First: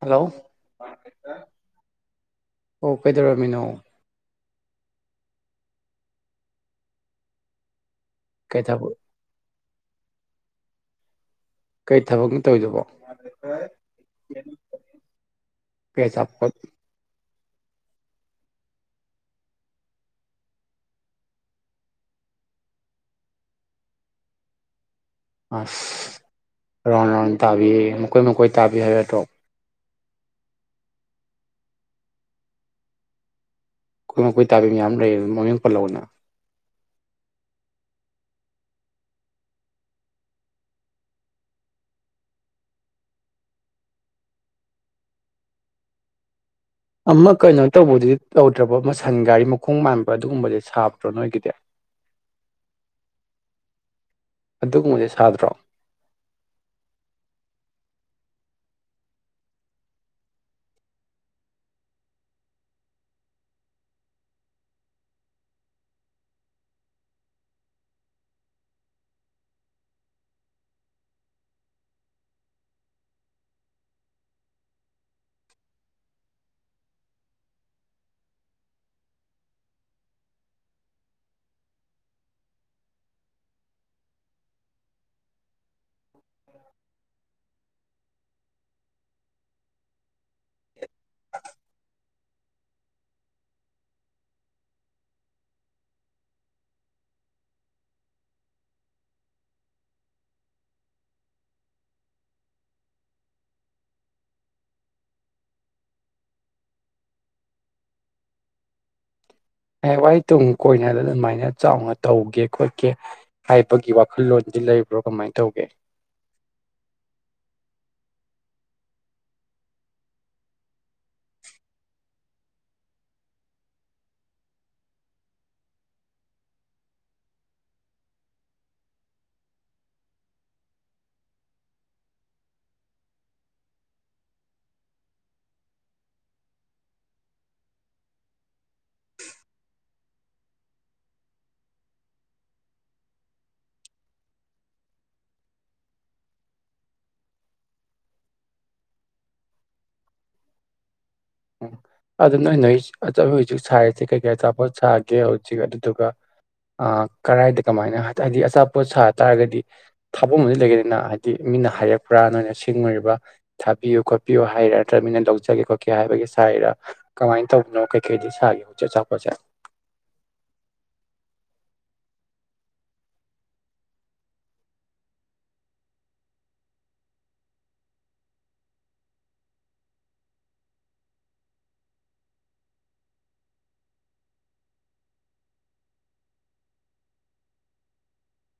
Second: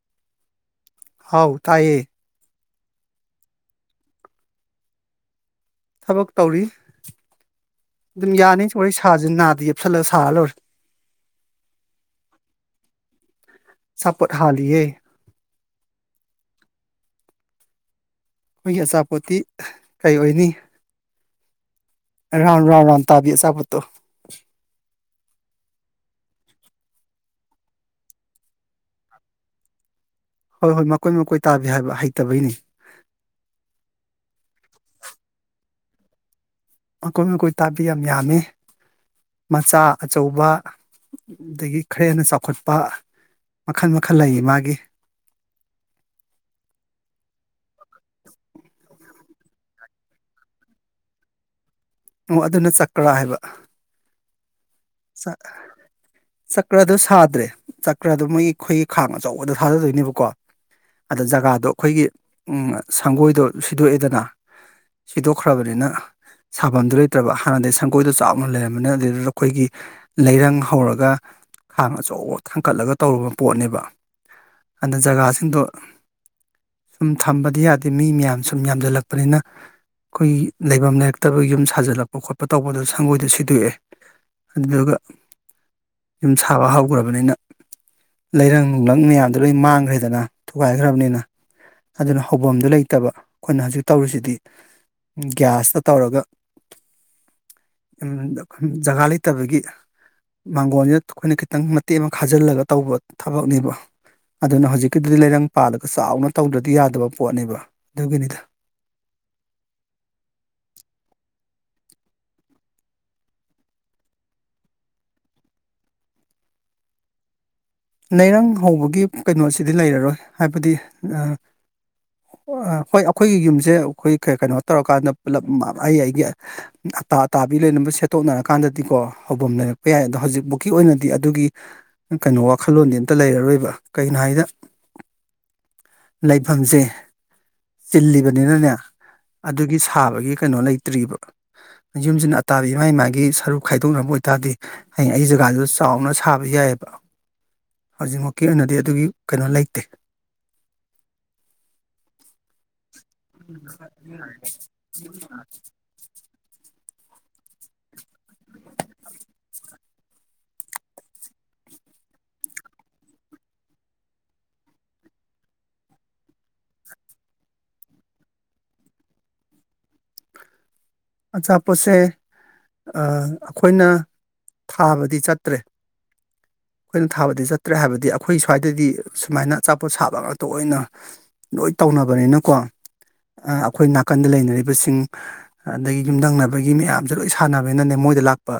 Hello ꯍꯥꯎ ꯇꯥꯏꯌꯦ ꯑꯣ ꯀꯩꯗꯧꯔꯃꯤꯅꯣ ꯊꯕꯛ ꯇꯧꯔꯤ ꯑꯗꯨꯝ ꯀꯩ ꯊꯕꯛ ꯌꯥꯅꯤꯣꯔꯣꯏ ꯁꯥꯁꯤ ꯅꯥꯗ ꯌꯦꯞꯁꯜꯂꯒ ꯁꯥꯔ ꯂꯣꯏꯔꯦ ꯀꯔꯤ ꯊꯕꯛꯅꯣ ꯇꯧꯔꯤꯗꯕꯣ ꯑꯆꯥꯄꯣꯠ ꯍꯥꯜꯂꯤꯌꯦ ꯀꯆꯥꯄꯣꯠ ꯑꯩꯈꯣꯏꯒꯤ ꯑꯆꯥꯄꯣꯠꯇꯤ ꯀꯩ ꯑꯣꯏꯅꯤ ꯔꯥꯎꯟ ꯔꯥꯎ ꯔꯥꯎ ꯇꯥꯕꯤꯁꯕꯠꯇꯣ ꯑꯁ ꯔꯥꯎꯟ ꯔꯥꯎꯟ ꯇꯥꯕꯤꯌꯦ ꯃꯈꯣꯏ ꯃꯈꯀꯣꯏ ꯇꯥꯕꯤ ꯍꯥꯏꯕꯠꯇ꯭ꯔꯣ ꯍꯣꯏ ꯍꯣꯏ ꯃꯈꯀꯣꯏ ꯃꯈꯀꯣꯏ ꯇꯥꯕꯤ ꯍꯥꯏꯕ ꯍꯩꯇꯕꯩꯅꯤ ꯑꯩꯈꯣꯏ ꯃꯈꯣꯏ ꯇꯥꯕꯤ ꯃ ꯌꯥꯝ ꯂꯩꯌꯦ ꯑꯗꯨ ꯃꯃꯤꯡ ꯄꯜꯂꯧꯅ ꯃꯀꯣꯏ ꯃꯀꯣꯏ ꯇꯥꯕꯤ ꯌꯥꯝ ꯌꯥꯝꯃꯤ ꯃꯆꯥ ꯑꯆꯧꯕ ꯑꯗꯒꯤ ꯈꯔ ꯍꯦꯟꯅ ꯆꯥꯎꯈꯠꯄ ꯃꯈꯜ ꯃꯈꯜ ꯂꯩꯌꯦ ꯃꯥꯒꯤ ꯑꯃ ꯀꯩꯅꯣ ꯇꯧꯕꯗꯤ ꯇꯧꯗ꯭ꯔꯕ ꯑꯃ ꯁꯟ ꯒꯥꯔꯤ ꯃꯈꯣꯡ ꯃꯥꯟꯕ ꯑꯗꯨꯒꯨꯝꯕꯗꯤ ꯁꯥꯕ꯭ꯔꯣ ꯅꯣꯏꯒꯤꯗꯤ ꯑꯣ ꯑꯗꯨꯅ ꯆꯀ꯭ꯔꯥ ꯍꯥꯏꯕ ꯑꯗꯨꯒꯨꯝꯕꯁꯦ ꯁꯥꯗ꯭ꯔꯣ ꯆꯀ꯭ꯔꯗꯨꯣ ꯁꯥꯗ꯭ꯔꯦ ꯆꯀ꯭ꯔꯗ ꯃꯣꯏꯒꯤ ꯑꯩꯈꯣꯏꯒꯤ ꯈꯥꯡ ꯑꯆꯧꯕꯗ ꯊꯥꯖꯗꯣꯏꯅꯦꯕꯀꯣ ꯑꯗ ꯖꯒꯥꯗꯣ ꯑꯩꯈꯣꯏꯒꯤ ꯎ ꯁꯪꯒꯣꯏꯗꯣ ꯁꯤꯗꯣꯛꯑꯦꯗꯅ ꯁꯤꯗꯣꯛꯈ꯭ꯔꯕꯅꯤꯅ ꯁꯥꯐꯝꯗꯨ ꯂꯩꯇ꯭ꯔꯕ ꯍꯥꯟꯅꯗꯤ ꯁꯪꯒꯣꯏꯗꯣ ꯆꯥꯎꯅ ꯂꯩꯔꯝꯕꯅꯤ ꯑꯗꯨꯗꯨꯗ ꯑꯩꯈꯣꯏꯒꯤ ꯂꯩꯔꯪ ꯍꯧꯔꯒ ꯈꯥꯡ ꯑꯆꯧꯕ ꯊꯥꯡꯀꯠꯂꯒ ꯇꯧꯔꯨꯕ ꯄꯣꯠꯅꯦꯕ ꯑꯗ ꯖꯒꯥꯁꯤꯡꯗꯣ ꯁꯨꯝ ꯊꯝꯕꯗꯤ ꯌꯥꯗꯦ ꯃꯤ ꯃꯌꯥꯝ ꯁꯨꯝ ꯌꯥꯝꯁꯤꯜꯂꯛꯄꯅꯤꯅ ꯑꯩꯈꯣꯏꯒꯤ ꯂꯩꯐꯝ ꯂꯩꯔꯛꯇꯕ ꯌꯨꯝ ꯁꯥꯖꯜꯂꯛꯄ ꯈꯣꯠꯄ ꯇꯧꯕꯗ ꯁꯪꯒꯣꯏꯗ ꯁꯤꯗꯣꯛꯑꯦ ꯑꯗꯨꯗꯨꯒ ꯌꯨꯝ ꯁꯥꯕ ꯍꯧꯈ꯭ꯔꯕꯅꯤꯅ ꯂꯩꯔꯪ ꯅꯨꯡꯂꯪ ꯃꯌꯥꯝꯗꯨꯣ ꯂꯣꯏ ꯃꯥꯡꯈ꯭ꯔꯦꯗꯅ ꯊꯨꯒꯥꯏꯈ꯭ꯔꯕꯅꯤꯅ ꯑꯗꯨꯅ ꯍꯐꯝꯗꯨ ꯂꯩꯇꯕ ꯑꯩꯈꯣꯏꯅ ꯍꯧꯖꯤꯛ ꯇꯧꯔꯤꯁꯤꯗꯤ ꯒ꯭ꯌꯥꯁꯇ ꯇꯧꯔꯒ ꯖꯒꯥ ꯂꯩꯇ ꯇꯕꯒꯤ ꯃꯥꯡꯒꯣꯟꯁꯤꯅ ꯑꯩꯈꯣꯏꯅ ꯈꯤꯇꯪ ꯃꯇꯦꯛ ꯑꯃ ꯈꯥꯖꯤꯜꯂꯒ ꯇꯧꯕ ꯊꯕꯛꯅꯦꯕ ꯑꯗꯨꯅ ꯍꯧꯖꯤꯛꯀꯤꯗꯨꯗꯤ ꯂꯩꯔꯪ ꯄꯥꯜꯂꯒ ꯆꯥꯎꯅ ꯇꯧꯗ꯭ꯔꯗꯤ ꯌꯥꯗꯕ ꯄꯣꯠꯅꯦꯕ ꯑꯗꯨꯒꯤꯅꯤꯗ ꯍꯌꯦꯡꯋꯥꯍꯏ ꯇꯨꯡ ꯀꯣꯏꯅꯗ ꯑꯗꯨꯃꯥꯏꯅ ꯆꯥꯎꯅ ꯇꯧꯒꯦ ꯈꯣꯠꯀꯦ ꯍꯥꯏꯕꯒꯤ ꯋꯥꯈꯜꯂꯣꯟꯗꯤ ꯂꯩꯕ꯭ꯔꯣ ꯀꯃꯥꯏꯅ ꯇꯧꯒꯦ ꯂꯩꯔꯪ ꯍꯧꯕꯒꯤ ꯀꯩꯅꯣꯁꯤꯗꯤ ꯂꯩꯔꯔꯣꯏ ꯍꯥꯏꯕꯗꯤ ꯍꯣꯏ ꯑꯩꯈꯣꯏꯒꯤ ꯌꯨꯝꯁꯦ ꯑꯩꯈꯣꯏ ꯀꯩꯅꯣ ꯇꯧꯔꯀꯥꯟꯗ ꯄꯨꯂꯞ ꯑꯩ ꯑꯩꯒꯤ ꯑꯇꯥ ꯑꯇꯥꯕꯤ ꯂꯩꯅꯕ ꯁꯦꯠꯇꯣꯛꯅꯔꯀꯥꯟꯗꯗꯤꯀꯣ ꯍꯧꯐꯝ ꯂꯩꯔꯛꯄ ꯌꯥꯏ ꯑꯗꯣ ꯍꯧꯖꯤꯛꯐꯥꯎꯀꯤ ꯑꯣꯏꯅꯗꯤ ꯑꯗꯨꯒꯤ ꯀꯩꯅꯣ ꯋꯥꯈꯜꯂꯣꯟꯗꯤ ꯑꯝꯇ ꯂꯩꯔꯔꯣꯏꯕ ꯀꯩꯒꯤꯅꯣ ꯍꯥꯏꯗ ꯂꯩꯐꯝꯁꯦ ꯆꯤꯜꯂꯤꯕꯅꯤꯅꯅꯦ ꯑꯗꯨꯒꯤ ꯁꯥꯕꯒꯤ ꯀꯩꯅꯣ ꯂꯩꯇ꯭ꯔꯤꯕ ꯌꯨꯝꯁꯤꯅ ꯑꯇꯥꯕꯤ ꯃꯥꯒꯤ ꯃꯥꯒꯤ ꯁꯔꯨꯛ ꯈꯥꯏꯗꯣꯛꯅꯕ ꯑꯣꯏꯇꯥꯔꯗꯤ ꯍꯌꯦꯡ ꯑꯩ ꯖꯒꯥꯗꯨꯗ ꯆꯥꯎꯅ ꯁꯥꯕ ꯌꯥꯏꯕ ꯍꯧꯖꯤꯛꯃꯛꯀꯤ ꯑꯣꯏꯅꯗꯤ ꯑꯗꯨꯒꯤ ꯀꯩꯅꯣ ꯂꯩꯇꯦ ꯎꯝ ꯑꯗꯨ ꯅꯣꯏ ꯅꯣꯏ ꯑꯆꯥꯄꯣꯠ ꯍꯧꯖꯤꯛ ꯁꯥꯔꯤꯁꯦ ꯀꯩꯀꯩ ꯑꯆꯥꯄꯣꯠ ꯁꯥꯒꯦ ꯍꯧꯖꯤꯛ ꯑꯗꯨꯗꯨꯒ ꯑ ꯀꯔꯥꯏꯗ ꯀꯃꯥꯏꯅ ꯍꯥꯏꯗꯤ ꯑꯆꯥꯄꯣꯠ ꯁꯥꯇꯥꯥꯔꯒꯗꯤ ꯊꯥꯕꯝ ꯑꯃꯗꯤ ꯂꯩꯒꯅꯤꯅ ꯍꯥꯏꯗꯤ ꯃꯤꯅ ꯍꯥꯏꯔꯛꯄ꯭ꯔꯥ ꯅꯣꯏꯅ ꯁꯤꯡꯉꯨꯔꯤꯕ꯭ꯔꯥ ꯊꯥꯕꯤꯌꯨ ꯈꯣꯠꯄꯤꯌꯨ ꯍꯥꯏꯔꯤꯔ ꯅꯠꯇ꯭ꯔꯒ ꯃꯤꯅ ꯂꯧꯖꯒꯦ ꯈꯣꯠꯀꯦ ꯍꯥꯏꯕꯒꯤ ꯁꯥꯏꯔ ꯀꯃꯥꯏꯅ ꯇꯧꯕꯅꯣ ꯀꯩꯀꯩꯗꯤ ꯁꯥꯒꯦ ꯁꯤ‌ ꯑꯆꯥꯄꯣꯠꯁꯦ ꯑꯆꯥꯄꯣꯠꯁꯦ ꯑꯩꯈꯣꯏꯅ ꯊꯥꯕꯗꯤ ꯆꯠꯇ꯭ꯔꯦ ꯑꯩꯈꯣꯏꯅ ꯊꯥꯕꯗꯤ ꯆꯠꯇ꯭ꯔꯦ ꯍꯥꯏꯕꯗꯤ ꯑꯩꯈꯣꯏ ꯁ꯭ꯋꯥꯏꯗꯗꯤ ꯁꯨꯃꯥꯏꯅ ꯑꯆꯥꯄꯣꯠ ꯁꯥꯕ ꯉꯥꯛꯇ ꯑꯣꯏꯅ ꯂꯣꯏ ꯇꯧꯅꯕꯅꯤꯅꯀꯣ ꯑꯩꯈꯣꯏ ꯅꯥꯀꯟꯗ ꯂꯩꯅꯔꯤꯕꯁꯤꯡ ꯑꯗꯒꯤ ꯌꯨꯝꯊꯪꯅꯕꯒꯤ ꯃꯌꯥꯝꯁꯦ ꯂꯣꯏ ꯁꯥꯟꯅꯕꯅꯤꯅꯅꯦ ꯃꯣꯏꯗ ꯂꯥꯛꯄ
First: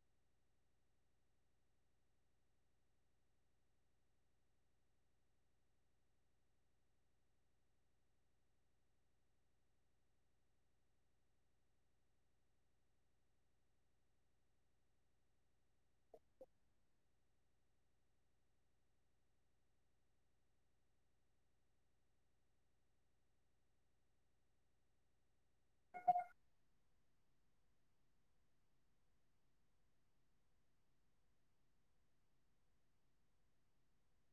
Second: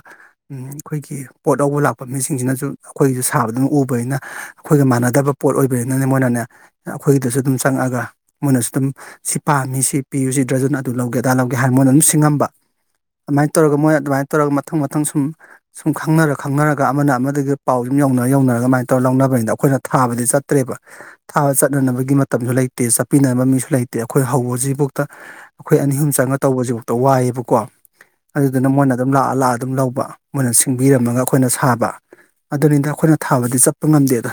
ꯑꯩꯈꯣꯏꯒꯤ ꯄꯣꯠ ꯂꯧꯕ ꯂꯥꯛꯄ ꯃꯤꯁꯤꯡꯁꯤꯅꯁꯨ ꯑꯩꯈꯣꯏꯒꯤꯁꯨ ꯁꯥꯕꯗꯨꯅ ꯎꯕꯅꯤꯅ ꯑꯩꯈꯣꯏꯒ ꯃꯥꯟꯅꯗꯕ ꯄꯣꯠ ꯑꯣꯏꯕꯅꯤꯅꯅꯦ ꯃꯣꯏꯅꯅꯦ ꯑꯩꯈꯣꯏꯒꯤꯗꯁꯨ ꯑꯗꯨꯝ ꯆꯪꯉꯛꯑꯒ ꯃꯣꯏꯅꯁꯨ ꯑꯗꯨꯝ ꯁꯤ ꯄꯥꯝꯃꯤ ꯁꯤ ꯄꯤꯌꯨ ꯁꯤ ꯗ꯭ꯔꯖꯟ ꯑꯗꯨ ꯂꯧꯒꯦ ꯑꯗꯥ ꯂꯧꯒꯦ ꯍꯥꯏ ꯃꯣꯏꯅ ꯑꯗꯨꯝ ꯁꯤꯡꯉꯝꯕ ꯑꯗꯨꯃꯥꯏꯅ ꯇꯧꯔꯒ ꯃꯣꯏ ꯑꯗꯨꯃꯥꯏꯅ ꯇꯧꯔꯒ ꯃꯊꯪ ꯃꯊꯪ ꯁꯨꯝ ꯁꯨꯝ ꯈꯪꯅꯔ ꯈꯪꯅꯔꯒ ꯑꯃꯅ ꯑꯃꯗꯒꯤ ꯄꯥꯎ ꯁꯨꯝ ꯌꯧꯅꯔ ꯌꯧꯅꯔꯒ ꯀꯃꯥꯏꯅ ꯇꯧꯔ ꯂꯧꯅꯕꯅꯤꯅ ꯑꯩꯈꯣꯏꯅ ꯊꯥꯕꯗꯤ ꯆꯠꯇ꯭ꯔꯦꯕ ꯊꯥꯕ ꯆꯠꯅꯅꯕꯒꯤ ꯃꯇꯝꯁꯨ ꯂꯩꯇꯦ ꯆꯠꯄꯤꯅꯅꯕ ꯃꯤꯁꯨ ꯂꯩꯇꯦ ꯑꯩꯈꯣꯏ ꯍꯧꯕꯁꯤꯕꯣꯛꯇ ꯑꯩꯈꯣꯏ ꯑꯅꯤ ꯑꯍꯨꯝ ꯆꯪꯉ ꯇꯧꯕꯁꯤꯐꯥꯎ ꯋꯥꯏꯌꯦꯕꯀꯣ ꯑꯗꯨꯗꯨꯅ ꯃꯣꯏꯅ ꯑꯗꯨꯝ ꯂꯥꯛꯑ ꯂꯥꯛꯑ ꯑꯗꯨꯝ ꯂꯧꯕ ꯃꯣꯏꯅ ꯁꯤꯡꯕꯤꯔꯝꯃꯒ ꯑꯩꯈꯣꯏꯅ ꯁꯥꯕ ꯑꯗꯨꯅꯤꯗ ꯑꯩꯈꯣꯏꯅ ꯊꯥꯕꯗꯤ ꯆꯠꯄ ꯉꯝꯗꯦꯗ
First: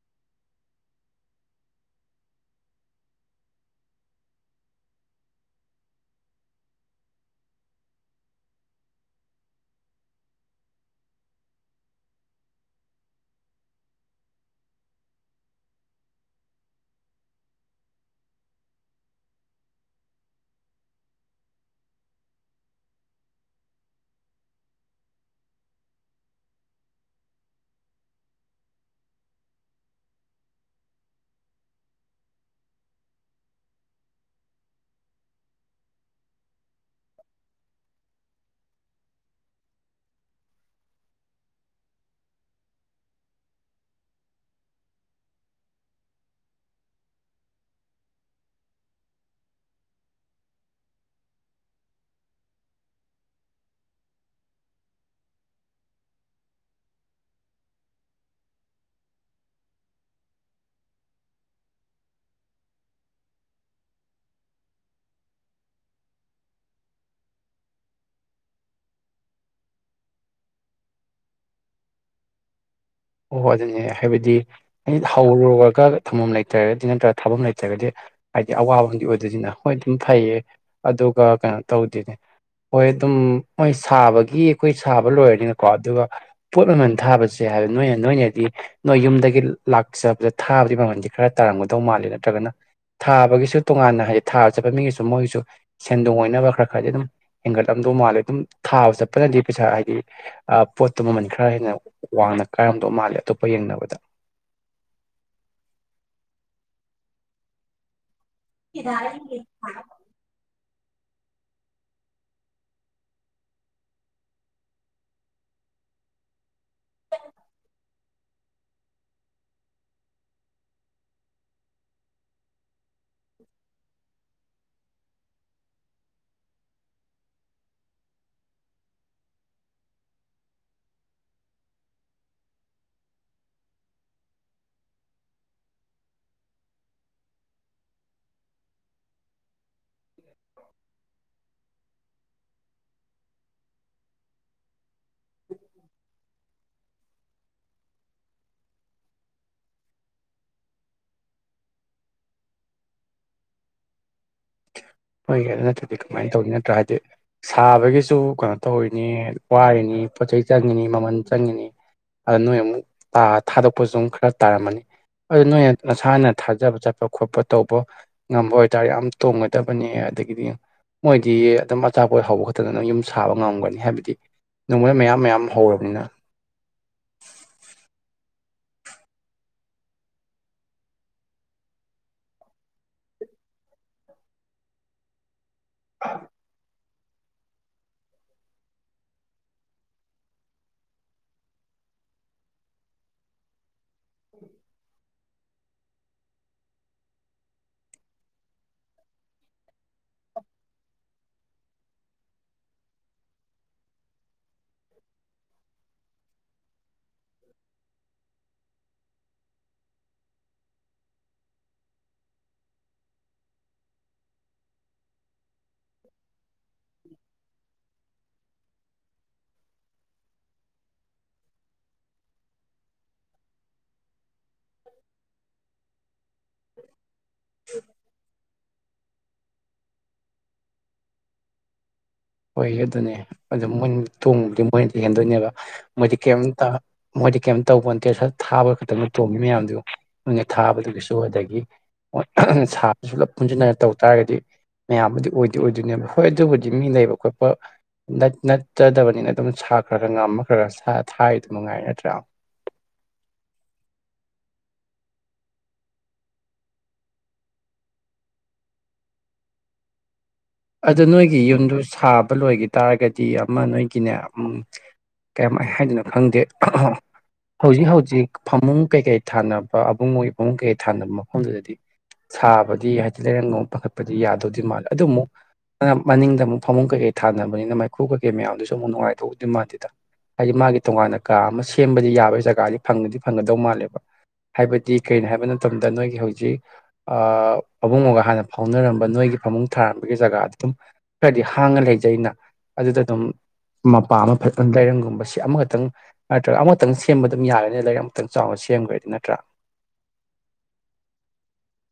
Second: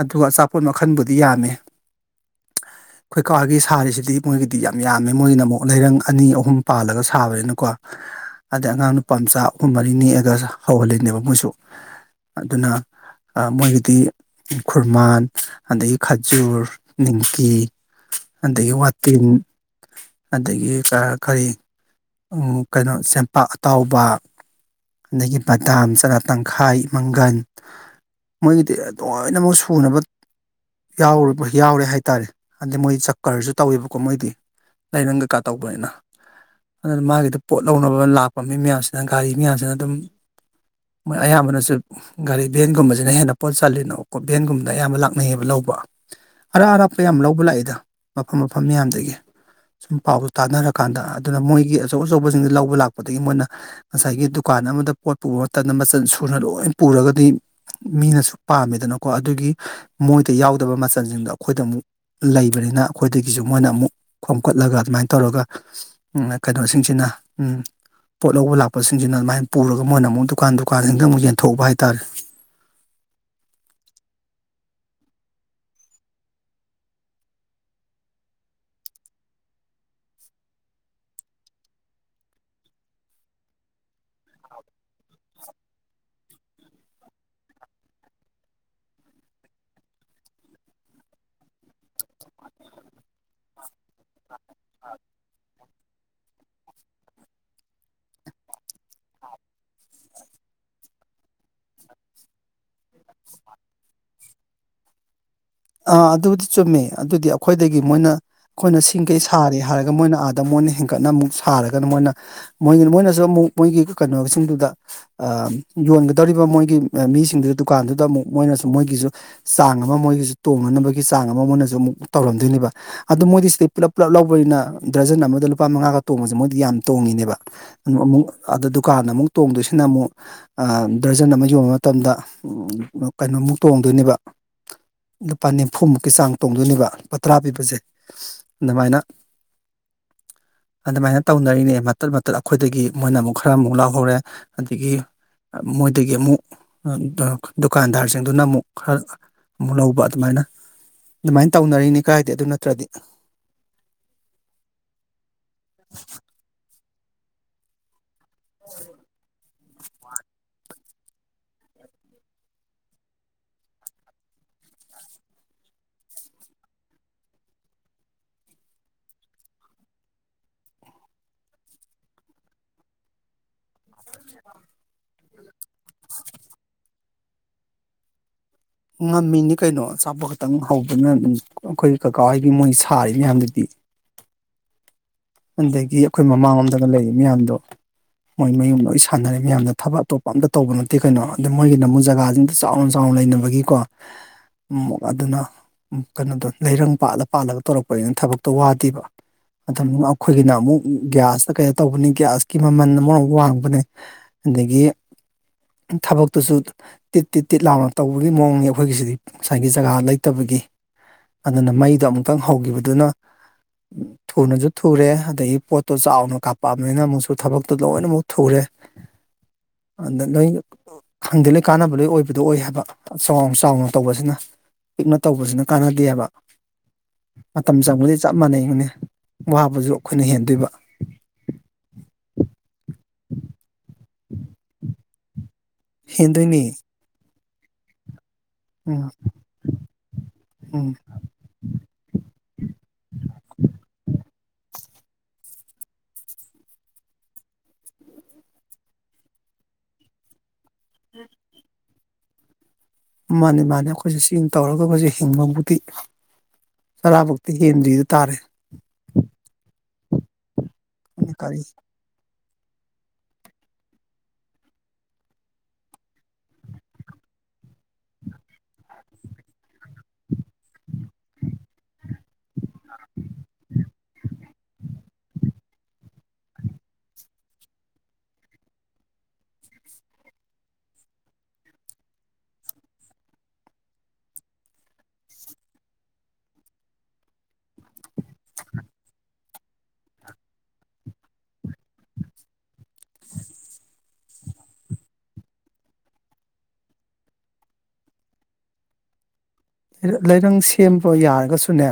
ꯑꯗꯨꯒ ꯑꯆꯥꯄꯣꯠ ꯃꯈꯟꯕꯨꯗꯤ ꯌꯥꯝꯃꯦ ꯑꯩꯈꯣꯏ ꯀꯥꯍꯣꯏꯒꯤ ꯁꯥꯔꯤꯁꯤꯗꯤ ꯃꯣꯏꯒꯤꯗꯤ ꯌꯥꯝ ꯌꯥꯝꯃꯤ ꯃꯣꯏꯒꯤꯅ ꯑꯃꯨꯛ ꯂꯩꯔꯪ ꯑꯅꯤ ꯑꯍꯨꯝ ꯄꯥꯜꯂꯒ ꯁꯥꯕꯅꯤꯅꯀꯣ ꯑꯗꯩ ꯑꯉꯥꯡ ꯅꯨꯄꯥ ꯃꯆꯥ ꯑꯍꯨꯝ ꯃꯔꯤ ꯅꯦꯛꯑꯒ ꯍꯧꯍꯜꯂꯤꯅꯦꯕ ꯃꯣꯏꯁꯨ ꯑꯗꯨꯅ ꯃꯣꯏꯒꯤꯗꯤ ꯈꯨꯨꯔꯃꯥꯟ ꯑꯗꯒꯤ ꯈꯖꯨꯔ ꯅꯤꯡꯀꯤ ꯑꯗꯒꯤ ꯋꯥꯇꯤꯟ ꯑꯗꯒꯤ ꯀꯔꯤ ꯀꯩꯅꯣ ꯆꯦꯡꯄꯥꯛ ꯑꯇꯥꯎꯕ ꯑꯗꯒꯤ ꯕꯗꯥꯝ ꯆꯅꯥ ꯇꯪꯈꯥꯏ ꯃꯪꯒꯜ ꯃꯣꯏꯒꯤꯗꯤ ꯑꯗꯨꯃꯥꯏꯅꯃꯛ ꯁꯨꯅꯕ ꯌꯥꯎ ꯌꯥꯎꯔꯦ ꯍꯥꯏꯇꯥꯔꯦ ꯑꯗꯗꯤ ꯃꯣꯏ ꯆꯛꯀꯔꯁꯨ ꯇꯧꯋꯦꯕꯀꯣ ꯃꯣꯏꯗꯤ ꯂꯥꯏꯔꯪꯒ ꯀꯩꯀ ꯇꯧꯕꯅꯤꯅ ꯑꯗꯨꯅ ꯃꯥꯒꯤꯗꯨ ꯄꯣꯠ ꯂꯧꯅꯕ ꯂꯥꯛꯄ ꯃꯤ ꯃꯌꯥꯝꯁꯤꯅ ꯒꯥꯔꯤ ꯃꯌꯥꯝꯁꯤꯅ ꯑꯗꯨꯝ ꯃꯣꯏ ꯑꯌꯥꯝꯕꯅꯁꯨ ꯒꯥꯔꯤ ꯚꯦꯟꯒꯨꯝꯕꯁꯤꯅ ꯍꯦꯟꯅ ꯄꯣꯠ ꯆꯜꯂꯦꯅꯀꯣ ꯚꯦꯟꯒꯨꯝꯗ ꯑꯌꯥꯝꯕ ꯂꯥꯛꯅꯩꯌꯦꯕ ꯂꯧꯕ ꯑꯔꯥꯞ ꯑꯔꯥꯞꯄ ꯌꯥꯝ ꯂꯧꯕ ꯂꯥꯛꯏꯗ ꯃꯐꯝ ꯃꯐꯝ ꯃꯌꯥꯝꯗꯒꯤ ꯁꯨꯝ ꯄꯥꯎ ꯇꯥꯟꯅꯔꯀꯥꯟꯗ ꯑꯗꯨꯅ ꯃꯣꯏꯒꯤ ꯑꯆꯧ ꯑꯆꯧꯕꯁꯤꯡꯁꯦ ꯂꯧꯕ ꯂꯥꯛꯄꯗꯒꯤ ꯃꯣꯏꯅ ꯉꯁꯥꯏꯒꯤ ꯗꯨꯀꯥꯟ ꯑꯃꯗ ꯄꯣꯠ ꯄꯨꯕ ꯃꯇꯝꯗ ꯃꯆꯜ ꯁꯨꯅ ꯂꯣꯏ ꯄꯨꯔꯒꯗꯤ ꯃꯤꯅꯁꯨ ꯄꯥꯝꯃꯦꯗꯅꯀꯣ ꯑꯗꯨꯒꯤ ꯃꯣꯏꯗ ꯌꯥꯎꯗꯕ ꯃꯆꯜꯁꯤꯡꯗꯣ ꯑꯩꯈꯣꯏꯗ ꯑꯃꯨꯛ ꯂꯩꯕꯅꯤꯅ ꯑꯩꯈꯣꯏꯗꯒꯤꯁꯨ ꯃꯣꯏꯅ ꯑꯃꯨꯛ ꯈꯣꯝꯀꯠꯂꯒ ꯑꯗꯨꯃꯥꯏꯅ ꯇꯧꯔꯒ ꯀꯩꯅꯣꯁꯤꯡꯁꯤꯅ ꯄꯣꯠ ꯂꯧꯕ ꯂꯥꯛꯄꯁꯤꯡꯁꯤꯅ ꯑꯗꯨꯃꯥꯏꯅ ꯄꯨꯔꯒ ꯃꯣꯏꯅ ꯑꯃꯨꯛ ꯗꯨꯀꯥꯟ ꯗꯨꯀꯥꯟꯁꯤꯡꯁꯤꯗ ꯑꯃꯨꯛ ꯌꯦꯟꯊꯣꯛꯎ ꯍꯥꯏꯇꯥꯔꯦ ꯑꯣ ꯑꯗꯨꯅꯦ ꯍꯥꯏꯕꯗꯤ ꯑꯩ ꯍꯧꯔꯨꯔꯒ ꯊꯝꯐꯝ ꯂꯩꯇꯔꯒꯗꯤ ꯅꯠꯇ꯭ꯔꯒ ꯊꯥꯐꯝ ꯂꯩꯇ꯭ꯔꯒꯗꯤ ꯍꯥꯏꯗꯤ ꯑꯋꯥꯕꯗꯤ ꯑꯣꯏꯗꯣꯏꯅꯤꯅ ꯍꯣꯏ ꯑꯗꯨꯝ ꯐꯩꯌꯦ ꯑꯗꯨꯒ ꯀꯩꯅꯣ ꯇꯧꯗꯣꯏꯅꯦ ꯍꯣꯏ ꯑꯗꯨꯝ ꯃꯣꯏ ꯁꯥꯕꯒꯤ ꯑꯩꯈꯣꯏ ꯁꯥꯕ ꯂꯣꯏꯔꯅꯤꯅꯀꯣ ꯑꯗꯨꯒ ꯄꯣꯠ ꯃꯃꯜ ꯊꯥꯕꯁꯦ ꯍꯥꯏꯕ ꯅꯣꯏꯅ ꯅꯣꯏꯅꯗꯤ ꯅꯣꯏ ꯌꯨꯝꯗꯒꯤ ꯂꯥꯛꯆꯕꯗ ꯊꯥꯕꯗꯤ ꯃꯃꯟꯗꯤ ꯈꯔ ꯇꯥꯔꯝꯒꯗꯧ ꯃꯥꯜꯂꯦ ꯅꯠꯇ꯭ꯔꯒꯅ ꯊꯥꯕꯒꯤꯁꯨ ꯇꯣꯉꯥꯟꯅ ꯍꯥꯏ ꯊꯥ ꯆꯠꯄ ꯃꯤꯒꯤꯁꯨ ꯃꯣꯏꯒꯤꯁꯨ ꯁꯦꯟꯗꯣꯡ ꯑꯣꯏꯅꯕ ꯈꯔ ꯈꯔꯗꯤ ꯑꯗꯨꯝ ꯍꯦꯟꯒꯠꯂꯝꯗꯧ ꯃꯥꯜꯂꯦ ꯑꯗꯨꯝ ꯊꯥꯕ ꯆꯠꯄꯅꯗꯤ ꯄꯩꯁꯥ ꯍꯥꯏꯗꯤ ꯑ ꯄꯣꯠꯇꯣ ꯃꯃꯜ ꯈꯔ ꯍꯦꯟꯅ ꯋꯥꯡꯅ ꯀꯥꯏꯔꯝꯗꯧ ꯃꯥꯜꯂꯦ ꯑꯇꯣꯞꯄ ꯌꯦꯡꯅꯕꯗ ꯑ ꯑꯗꯨꯕꯨꯗꯤ ꯆꯨꯝꯃꯦ ꯑꯗꯨꯗꯤ ꯑꯈꯣꯏꯗꯒꯤ ꯃꯣꯏꯅ ꯑꯈꯣꯏꯅ ꯁꯤꯡꯀꯩ ꯁꯥꯔꯦ ꯍꯥꯏꯔꯒ ꯃꯣꯏꯅ ꯑ ꯗ ꯃꯣꯏꯅ ꯍꯦꯟꯒꯠꯅ ꯑꯃꯨꯛ ꯁꯥꯔꯒꯅ ꯃꯣꯏꯅ ꯃꯣꯏ ꯃꯣꯏꯅꯁꯨ ꯑꯃꯨꯛ ꯃꯣꯏꯒꯤ ꯀꯩꯅꯣꯁꯤꯡꯗꯨꯗ ꯑ ꯌꯣꯟꯒꯗꯧꯔꯤꯕ ꯃꯣꯏꯒꯤ ꯑ ꯃꯤꯁꯤꯡꯗꯨ ꯗꯨꯀꯥꯟꯗꯨꯗ ꯑꯃꯨꯛ ꯃꯣꯏꯅꯁꯨ ꯃꯣꯏꯒꯤꯁꯨ ꯆꯥꯡ ꯑꯃ ꯃꯣꯏꯒꯤꯖꯨ ꯇꯣꯡꯅꯅꯕꯒꯤ ꯆꯥꯡ ꯑꯃ ꯃꯣꯏꯅꯖꯨ ꯑꯃꯨꯛ ꯇꯧꯔꯝꯗꯣꯏꯅꯦꯕ ꯑꯗꯨ ꯃꯣꯏꯗꯤ ꯁꯤꯗꯩ ꯄꯨꯂꯞ ꯄꯨꯂꯞ ꯂꯧꯕꯅꯤꯅ ꯗꯔꯖꯟ ꯑꯃꯗ ꯂꯨꯄꯥ ꯃꯉꯥꯒ ꯇꯣꯡꯕꯁꯦ ꯃꯣꯏꯗꯤ ꯌꯥꯝ ꯇꯣꯡꯉꯤꯅꯦꯕ꯫ ꯑꯃꯨꯛ ꯑꯃꯨꯛ ꯑꯗꯨ ꯗꯨꯀꯥꯟꯗ ꯑꯃꯨꯛ ꯇꯣꯡꯗꯣꯏꯁꯤꯅ ꯑꯃꯨꯛ ꯑ ꯗꯔꯖꯟ ꯑꯃ ꯌꯣꯟꯕ ꯃꯇꯝꯗ ꯀꯩꯅꯣꯃꯨꯛ ꯇꯣꯡꯗꯨꯏꯅꯦꯕ ꯂꯨꯄꯥ ꯅꯤꯐꯨꯃꯨꯛꯀꯤ ꯆꯥꯡ ꯇꯣꯡꯗꯣꯏꯅꯦꯕ ꯂꯨꯄꯥ ꯇꯔꯥ ꯄꯤꯕꯁꯦ ꯑꯗꯨꯃꯥꯏꯅ ꯑꯗꯨꯃꯥꯏꯅ ꯇꯧꯅꯔꯤꯅꯦꯕ ꯃꯇꯠ ꯃꯇꯠ ꯑꯈꯣꯏꯗꯒꯤ ꯃꯣꯏꯅ ꯑꯃꯨꯛ ꯈꯔ ꯑꯃꯨꯛ ꯂꯧꯍꯧꯔꯦ ꯑꯗꯒꯤ ꯃꯣꯏꯗꯒꯤ ꯑꯃꯨꯛ ꯑ ꯗꯨꯀꯥꯟꯗꯥꯔꯁꯤꯡꯗꯨꯅ ꯑꯃꯨꯛ ꯈꯔ ꯑꯃꯨꯛ ꯂꯧ ꯕ ꯑꯗꯨꯃꯥꯏꯅ ꯑꯗꯨꯃꯥꯏꯅ ꯇꯧꯅꯔꯤꯅꯤ ꯀꯥꯏꯗꯩ ꯑꯗꯨ ꯅꯠꯇ꯭ꯔꯗꯤ ꯍꯣꯏꯒꯤ ꯑꯗꯨ ꯅꯠꯇ꯭ꯔꯗꯤ ꯀꯃꯥꯏꯅ ꯇꯧꯅꯤ ꯅꯠꯇ꯭ꯔꯥ ꯍꯥꯏꯗꯤ ꯁꯥꯕꯒꯤꯁꯨ ꯀꯩꯅꯣ ꯇꯧꯔꯤꯅꯤ ꯋꯥꯔꯤꯅꯤ ꯄꯣꯠꯆꯩ ꯆꯪꯉꯤꯅꯤ ꯃꯃꯜ ꯆꯪꯉꯤꯅꯤ ꯑꯗ ꯅꯣꯏ ꯑꯃꯨꯛ ꯇꯥ ꯊꯥꯗꯣꯛꯄꯁꯨ ꯑꯃꯨꯛ ꯈꯔ ꯇꯥꯔꯝꯃꯅꯤ ꯑꯗꯨ ꯅꯣꯏꯅ ꯅꯁꯥꯅ ꯊꯥꯖꯕ ꯆꯠꯄ ꯈꯣꯠꯄ ꯇꯧꯕ ꯉꯝꯕ ꯑꯣꯏꯇꯥꯔ ꯌꯥꯝ ꯇꯣꯡꯒꯗꯕꯅꯦ ꯑꯗꯒꯤꯗꯤ ꯃꯣꯏꯗꯤ ꯑꯗꯨꯝ ꯑꯆꯥꯄꯣꯠ ꯍꯧꯕ ꯈꯛꯇꯗ ꯑꯗꯨ ꯌꯨꯝ ꯁꯥꯕ ꯉꯝꯒꯅꯤ ꯍꯥꯏꯕꯗꯤ ꯅꯣꯡꯃꯗ ꯃꯌꯥꯝ ꯃꯌꯥꯝ ꯍꯧꯔꯕꯅꯤꯅ ꯉꯝꯃꯤꯅꯤ ꯀꯩꯅꯣ ꯑꯆꯥꯄꯣꯠ ꯈꯛꯇꯪ ꯍꯧꯕꯅ ꯑꯗꯨꯝ ꯑꯈꯣꯏꯒꯤ ꯀꯀꯥ ꯍꯣꯢꯒꯤ ꯃꯣꯏ ꯁꯥꯔꯤ ꯃꯌꯝꯗꯨꯗꯤ ꯑꯗꯒꯤ ꯑꯈꯣꯏ ꯃꯃꯥꯡ ꯂꯣꯝꯗꯒ ꯂꯩꯔꯤ ꯃꯌꯥꯝꯗꯣ꯫ ꯃꯣꯏ ꯃꯌꯨꯝ ꯂꯣꯏ ꯁꯥꯟꯅꯔꯦ ꯃꯌꯥꯝꯗꯣ ꯊꯕꯛ ꯑꯇꯣꯞꯄ ꯑꯝꯇ ꯇꯧꯕ ꯅꯠꯇꯦ ꯀꯩꯅꯣ ꯑꯗ ꯃꯣꯏꯒꯤꯅ ꯑꯃꯨ ꯖꯒꯥꯖꯤꯡꯗꯣ ꯆꯥꯎꯅ ꯆꯥꯎꯅ ꯂꯩꯅꯕꯒꯤꯀꯣ ꯎꯝ ꯑꯗꯨꯅ ꯀꯩꯅꯣꯗꯣ ꯂꯩꯔꯪ ꯄꯥꯜꯂ ꯄꯥꯜꯂꯒ ꯇꯧꯔꯛꯄꯅꯤꯅ ꯊꯕꯛꯇꯣ ꯋꯥꯗꯦꯕ ꯃꯇꯝꯗꯣ ꯑꯈꯣꯏꯒꯤꯅ ꯑꯃꯨꯛ ꯒ꯭ꯌꯥꯁꯇ ꯀꯩ ꯇꯧꯕꯅꯤ ꯒꯌꯥꯁꯀꯤ ꯃꯃꯜꯅ ꯃꯔꯣꯝ ꯋꯥꯡꯕꯅꯦ ꯑꯗꯒꯤ ꯊꯕꯛꯇꯨꯁꯨ ꯇꯤꯠ ꯇꯤꯠ ꯇꯤꯠ ꯂꯥꯞꯅ ꯇꯧꯕꯒꯤ ꯃꯑꯣꯡꯅꯤ ꯑꯈꯣꯏꯒꯤꯁꯤꯗꯤ ꯉꯁꯥꯏꯒꯤ ꯖꯒꯥ ꯂꯩꯇꯕꯒꯤ ꯑꯗꯨꯅ ꯃꯩꯗ ꯑꯃꯨꯛꯇꯪ ꯍꯧꯒꯤꯕꯗꯨꯅ ꯊꯨꯅꯖꯨ ꯊꯨꯔꯦ ꯑꯗꯒꯤ ꯄꯣꯠꯇꯣ ꯆꯥꯎꯅ ꯀꯥꯞꯄꯛꯑꯕꯅꯤꯅ ꯑꯃꯨꯛꯁꯨ ꯊꯕꯛꯇꯣ ꯂꯣꯏꯅ ꯑꯃꯨꯛ ꯊꯨꯔꯦ ꯑꯗ ꯅꯣꯏ ꯈꯪꯗꯦ ꯂꯣꯏ ꯀꯥꯟꯅꯕ ꯂꯣꯏ ꯑꯣꯏꯕꯗꯣ ꯑꯣꯏ ꯍꯥꯏꯕ ꯆꯥꯎꯅ ꯆꯥꯎꯅ ꯇꯧꯕꯁꯤꯅ ꯄꯤꯛꯅ ꯇꯧꯕꯁꯤꯅ ꯀꯥꯟꯅꯗꯦꯕ ꯃꯇꯝ ꯆꯪꯕꯗꯤ ꯆꯞ ꯃꯥꯟꯅꯩꯅꯦ ꯋꯥꯕꯖꯨ ꯑꯈꯣꯏꯅ ꯍꯦꯟꯗꯣꯏꯕ ꯍꯣꯏ ꯑꯗꯨꯅꯦ ꯑꯗꯨ ꯃꯣꯏ ꯊꯣꯡꯕꯗꯤ ꯃꯣꯏꯅꯗꯤ ꯍꯦꯟꯗꯣꯏꯅꯦꯕ ꯃꯣꯏꯗꯤ ꯀꯩꯝꯇ ꯍꯦꯟꯗꯣꯏꯅꯤ ꯃꯣꯏꯗꯤ ꯀꯩꯝ ꯇꯧꯕꯣꯟꯇꯦ ꯁ ꯊꯥꯕ ꯈꯛꯇꯪ ꯎꯝ ꯇꯣꯡꯉꯤ ꯃꯌꯥꯝꯗꯨ ꯅꯣꯏꯅ ꯎꯝ ꯊꯥꯕꯗꯨꯒꯤꯁꯨ ꯑꯗꯒꯤ ꯍꯣꯏ ꯁꯥꯕꯁꯨ ꯂꯣꯢ ꯄꯨꯟꯖꯟꯅꯔ ꯇꯧ ꯇꯥꯔꯒꯗꯤ ꯃꯌꯥꯝꯕꯨꯗꯤ ꯑꯣꯏꯗꯤ ꯑꯣꯏꯗꯣꯏꯅꯦꯕ ꯍꯣꯏ ꯑꯗꯨꯕꯨꯗꯤ ꯃꯤ ꯂꯩꯕ ꯈꯣꯠꯄ ꯅꯠ ꯅꯠꯇꯗꯕꯅꯤꯅ ꯑꯗꯨꯝ ꯁꯥꯈ꯭ꯔꯒ ꯉꯝꯃ ꯈꯔ ꯁꯥ ꯊꯥꯏꯗꯨ ꯃꯉꯥꯏ ꯅꯠꯇ꯭ꯔꯥ꯫ ꯃꯥꯅꯦ ꯃꯥꯅꯦ ꯑꯈꯣꯏꯖꯨ ꯁꯤꯝ ꯇꯧꯔꯒ ꯑꯈꯣꯏꯖꯨ ꯍꯤꯡꯕꯕꯨꯗꯤ ꯇꯔꯥꯕꯧꯇꯤ ꯍꯦꯟꯗ꯭ꯔꯤꯗꯨ ꯇꯥꯔꯦ꯫ ꯑꯗꯨ ꯅꯣꯏꯒꯤ ꯀꯔꯤ ꯌꯨꯝꯗꯨ ꯁꯥꯕ ꯂꯣꯏꯒꯤ ꯇꯥꯔꯒꯗꯤ ꯑꯃ ꯅꯣꯏꯒꯤꯅꯦ ꯎꯝ ꯀꯌꯝꯃꯥꯏ ꯍꯥꯏꯗꯨꯅꯣ ꯈꯪꯗꯦ [unintelligible] ꯍꯧꯖꯤꯛ ꯍꯧꯖꯤꯛ ꯐꯃꯨꯡ ꯀꯩꯀꯩ ꯊꯥꯅꯕ ꯑꯕꯨꯡꯉꯣꯏꯒꯤ ꯐꯃꯨꯡ ꯀꯩ ꯊꯥꯅꯕ ꯃꯐꯝꯗꯨꯗꯗꯤ ꯁꯥꯕꯗꯤ ꯍꯥꯏꯗꯤ ꯂꯩꯔꯪꯒꯣꯝ ꯄꯥꯈꯠꯄꯗꯤ ꯌꯥꯗꯧꯗꯤ ꯃꯥꯜꯂꯦ ꯑꯗꯨꯃꯨꯛ ꯃꯅꯤꯡꯗ ꯑꯃꯨꯛ ꯐꯃꯨꯡ ꯀꯩꯀꯩ ꯊꯥꯅꯕꯅꯤꯅ ꯃꯩꯈꯨ ꯀꯩꯀꯩ ꯃꯌꯥꯝꯗꯨꯁꯨ ꯑꯃꯨꯛ ꯅꯨꯡꯉꯥꯏꯗꯧꯗꯤ ꯃꯥꯟꯗꯦꯗ꯫ ꯍꯥꯏꯗꯤ ꯃꯥꯒꯤ ꯇꯣꯉꯥꯟꯅ ꯀꯥ ꯑꯃ ꯁꯦꯝꯕꯗꯤ ꯌꯥꯕꯒꯤ ꯖꯒꯥꯗꯤ ꯐꯪꯉꯗꯤ ꯐꯪꯒꯗꯧ ꯃꯥꯜꯂꯦꯕ꯫ ꯍꯥꯏꯕꯗꯤ ꯀꯔꯤꯅꯣ ꯍꯥꯏꯕ ꯃꯇꯝꯗ ꯅꯣꯏꯒꯤ ꯍꯧꯖꯤꯛ ꯑ ꯑꯕꯨꯡꯉꯣꯒ ꯍꯥꯟꯅ ꯐꯥꯎꯅꯔꯝꯕ ꯅꯣꯏꯒꯤ ꯐꯃꯨꯡ ꯊꯥꯔꯝ ꯕꯒꯤ ꯖꯒꯥ ꯑꯗꯨꯝ ꯈꯔꯗꯤ ꯍꯥꯡꯉ ꯂꯩꯖꯩꯅ ꯑꯗꯨꯗ ꯑꯗꯨꯝ ꯃꯄꯥ ꯑꯃ ꯐꯖ ꯂꯥꯏꯔꯪꯒꯨꯝꯕꯕꯁꯤ ꯑꯃꯈꯛꯇꯪ ꯅꯠꯇ꯭ꯔꯒ ꯑꯃꯛꯇꯪ ꯁꯦꯝꯕ ꯑꯗꯨꯝ ꯌꯥꯔꯅꯤꯅ ꯂꯥꯏꯔꯤꯛ ꯑꯃꯛꯇꯪ ꯆꯥꯎꯅ ꯁꯦꯝꯈ꯭ꯔꯗꯤ ꯅꯠꯇ꯭ꯔꯥ ꯂꯩ ꯂꯩꯔꯪ ꯁꯦꯝꯕ ꯌꯥꯔꯒꯁꯨꯅꯦ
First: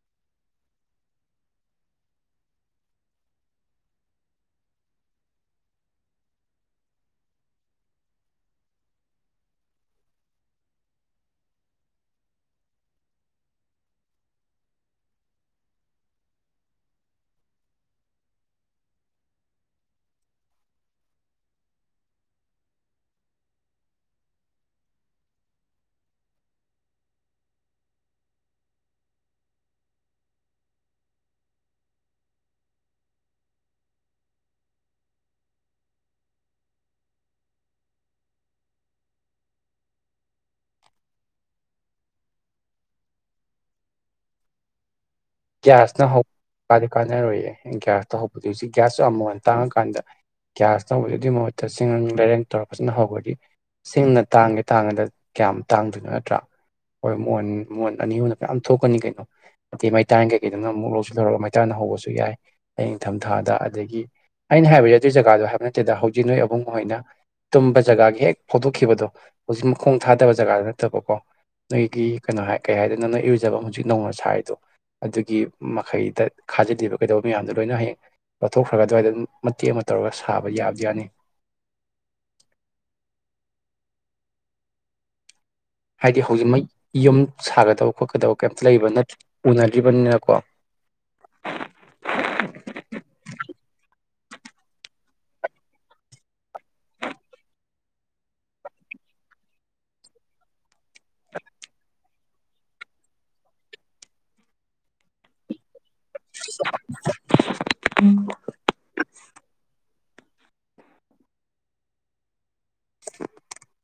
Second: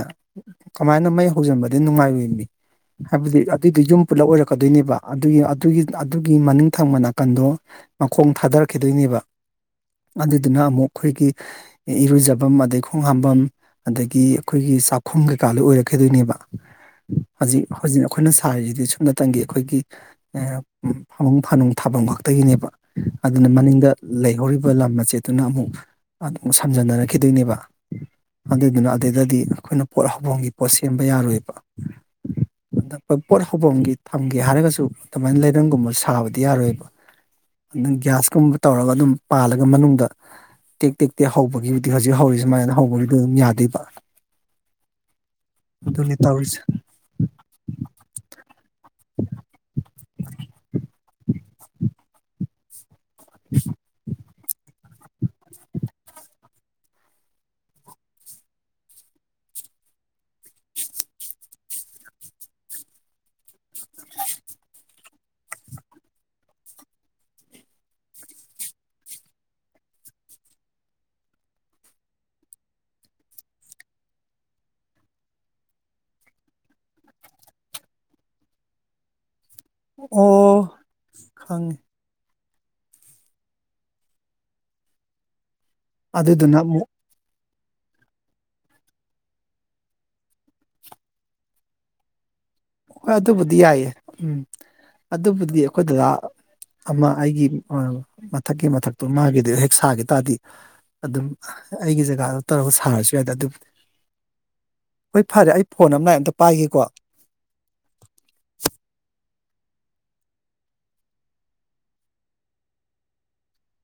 ꯀꯃꯥꯏꯅ ꯃꯩ ꯍꯧꯖꯤꯟꯕꯗꯤ ꯅꯨꯡꯉꯥꯏꯔꯣꯢꯃꯤ ꯍꯥꯏꯕꯗꯤ ꯑꯗꯨꯏꯗꯤ ꯌꯨꯝ ꯄꯨꯜꯂꯞ ꯑꯣꯏꯔꯛꯀꯗꯣꯏꯅꯦꯕ ꯑꯗꯨꯒꯤ ꯑꯗꯨꯒꯤ ꯑꯗꯨꯒꯤ ꯃꯅꯤꯡ ꯊꯪꯕ ꯅꯥꯀꯟꯗꯣ ꯃꯈꯣꯡ ꯊꯥꯗꯔꯛꯈꯤꯗꯣꯏꯅꯦꯕ ꯑꯗꯨꯗꯨꯅ ꯑꯃꯨꯛ ꯑꯩꯈꯣꯏꯒꯤ ꯏꯔꯣꯏꯖ ꯕꯝ ꯑꯗꯩ ꯈꯣꯡ ꯍꯥꯝꯕꯝ ꯑꯗꯒꯤ ꯑꯩꯈꯣꯏꯒꯤ ꯆꯥꯛꯈꯨꯝ ꯀꯩꯀꯥ ꯂꯣꯏ ꯑꯣꯏꯔꯛꯈꯤꯗꯣꯏꯅꯦꯕ ꯍꯧꯖꯤꯛ ꯍꯧꯖꯤꯛ ꯑꯩꯈꯣꯏꯅ ꯁꯥꯔꯤꯁꯤꯗꯤ ꯁꯨꯞꯅꯇꯪꯒꯤ ꯑꯩꯈꯣꯏꯒꯤ ꯐꯃꯨꯡ ꯐꯥꯅꯨꯡ ꯊꯥꯐꯝ ꯈꯛꯇꯒꯤꯅꯦꯕ ꯑꯗꯨꯅ ꯃꯅꯤꯡꯗ ꯂꯩꯍꯧꯔꯤꯕ ꯂꯝ ꯃꯆꯦꯠꯇꯨꯅ ꯑꯃꯨꯛ ꯑꯗꯨꯝ ꯁꯝꯖꯟꯅꯔꯛ ꯈꯤꯗꯣꯏꯅꯦꯕ ꯑꯗꯨꯗꯨꯅ ꯑꯗꯨꯗꯗꯤ ꯑꯩꯈꯣꯏꯅ ꯄꯣꯠ ꯍꯧꯕꯝꯒꯤ ꯄꯣꯠ ꯁꯦꯝꯕ ꯌꯥꯔꯣꯏꯕ ꯑ ꯄꯣꯠ ꯍꯧꯐꯝꯒꯤ ꯊꯝꯒꯦ ꯍꯥꯏꯔꯒꯁꯨ ꯑꯗꯨꯃꯥꯏꯅ ꯂꯩꯔꯪꯒꯨꯝꯕ ꯁꯥꯕꯗꯤ ꯌꯥꯔꯣꯏꯕ ꯑꯗꯨ ꯒ꯭ꯌꯥꯁꯀꯨꯝꯕ ꯇꯧꯔꯒ ꯑꯗꯨꯝ ꯄꯥꯜꯂꯒ ꯃꯅꯨꯡꯗ ꯇꯦꯛ ꯇꯦꯛ ꯇꯦꯛ ꯍꯧꯕꯒꯤ ꯍꯧꯖꯤꯛ ꯍꯧꯔꯤꯖꯦ ꯁꯨꯃꯥꯏꯅ ꯍꯧꯕꯒꯤꯗꯤ ꯑꯗꯨꯝ ꯌꯥꯗꯨꯢꯕ ꯒꯤꯌꯥꯁꯅ ꯑꯗꯨꯅꯤ ꯍꯧꯕ ꯇꯧꯔꯤꯁꯦ ꯀꯥꯗꯤ ꯀꯥꯟꯅꯔꯨꯌꯦ ꯒꯤꯌꯥꯁꯇ ꯍꯧꯕꯗꯨ ꯍꯧꯖꯤꯛ ꯒꯤ꯭ꯌꯥꯁ ꯌꯝ ꯃꯃꯜ ꯇꯥꯡꯉꯀꯥꯟꯗ ꯒ꯭ꯌꯥꯁꯇ ꯍꯧꯕꯗꯤ ꯑꯗꯨꯢ ꯃꯍꯨꯠꯇ ꯁꯤꯡ ꯂꯩꯔꯪ ꯇꯧꯔ ꯐꯖꯅ ꯍꯧꯕꯗꯤ ꯁꯤꯡꯅ ꯇꯥꯡꯒꯦ ꯇꯥꯡꯉꯗ ꯀꯌꯥꯝ ꯇꯥꯡꯗꯣꯏꯅꯣ ꯅꯠꯇ꯭ꯔꯥ ꯍꯣꯏ ꯃꯣꯟ ꯃꯣꯟ ꯑꯅꯤ ꯑꯍꯨꯝꯅ ꯐꯩꯅꯥꯝ ꯊꯣꯛꯀꯅꯤ ꯀꯩꯅꯣ [unintelligible] ꯇꯥꯏꯟ ꯀꯩꯀꯩꯗꯨꯅ ꯑꯃꯨꯛ ꯂꯧꯁꯤꯜ ꯂꯧꯔꯒ ꯃꯩꯇꯥꯟꯅ ꯍꯧꯕꯁꯨ ꯌꯥꯏ ꯍꯌꯦꯡ ꯢꯟꯊꯝꯊꯥꯗ ꯑꯗꯒꯤ ꯑꯩꯅ ꯍꯥꯏꯕꯗꯤ ꯑꯗꯨꯏ ꯖꯒꯥꯗꯣ ꯍꯥꯏꯕ ꯅꯠꯇꯦꯗ ꯍꯧꯖꯤꯛ ꯅꯣꯏ ꯑꯕꯨꯡꯉꯣ ꯍꯣꯏꯅ ꯇꯨꯝꯕ ꯖꯒꯥꯒꯤ ꯍꯦꯛ ꯐꯥꯎꯗꯣꯛꯈꯤꯕꯗꯣ ꯍꯧꯖꯤꯛ ꯃꯈꯣꯡ ꯊꯥꯗꯕ ꯖꯒꯥꯗ ꯅꯠꯇꯕꯀꯣ ꯅꯣꯏꯒꯤ ꯀꯩꯅꯣ ꯍꯥꯏ ꯀꯩ ꯍꯥꯏꯗꯣꯢꯅꯣ ꯅꯣꯏ ꯏꯔꯨꯖꯕꯝ ꯍꯧꯖꯤꯛ ꯅꯧꯅ ꯁꯥꯔꯤꯗꯣ ꯑꯗꯨꯒꯤ ꯃꯈꯩꯗ ꯈꯥꯖꯤꯜꯂꯤꯕ ꯀꯩꯗꯧꯕ ꯃꯌꯥꯝꯗꯣ ꯂꯣꯏꯅ ꯍꯌꯦꯡ ꯂꯧꯊꯣꯛꯈ꯭ꯔꯒ ꯑꯗꯨꯋꯥꯏꯗꯝ ꯃꯇꯦꯛ ꯑꯃ ꯇꯧꯔꯒ ꯁꯥꯕ ꯑꯣ ꯌꯥꯕꯗꯤ ꯌꯥꯅꯤ ꯈꯪꯉꯦ ꯍꯥꯏꯗꯤ ꯑꯗꯨꯗꯨꯅ ꯍꯧꯖꯤꯛꯃꯛ ꯑꯃꯨꯛ ꯌꯨꯝ ꯁꯥꯒꯗꯕ ꯈꯣꯠꯀꯗꯕ ꯀꯩꯝꯇ ꯂꯩꯕ ꯅꯠꯇ꯭ꯔꯤ ꯎꯅꯗ꯭ꯔꯤꯕꯅꯤꯅꯀꯣ ꯍꯣꯏ ꯑꯗꯨꯕꯨꯗꯤ ꯌꯥꯏꯌꯦ ꯎꯝ ꯑꯗꯨꯕꯨꯗꯤ ꯑꯩꯈꯣꯏꯗꯥꯗꯥ ꯑꯃ ꯑꯩꯒꯤ ꯑ ꯃꯊꯛꯀꯤ ꯃꯊꯛꯇꯣ ꯃꯥꯒꯤꯗꯤ ꯍꯦꯛ ꯁꯥꯈꯤ ꯇꯥꯔꯗꯤ ꯑꯗꯨꯝ ꯑꯩꯒꯤ ꯖꯒꯥꯗ ꯇꯧꯔꯒ ꯁꯥꯔꯁꯨ ꯌꯥꯏꯗ ꯑꯗꯨꯝ ꯍꯣꯏ ꯐꯔꯦ ꯑꯩ ꯐꯣꯟ ꯑꯃ ꯂꯛꯑꯦ ꯑꯝꯇ ꯄꯥꯏꯒꯦꯀꯣ꯫ [inaudible] [inaudible]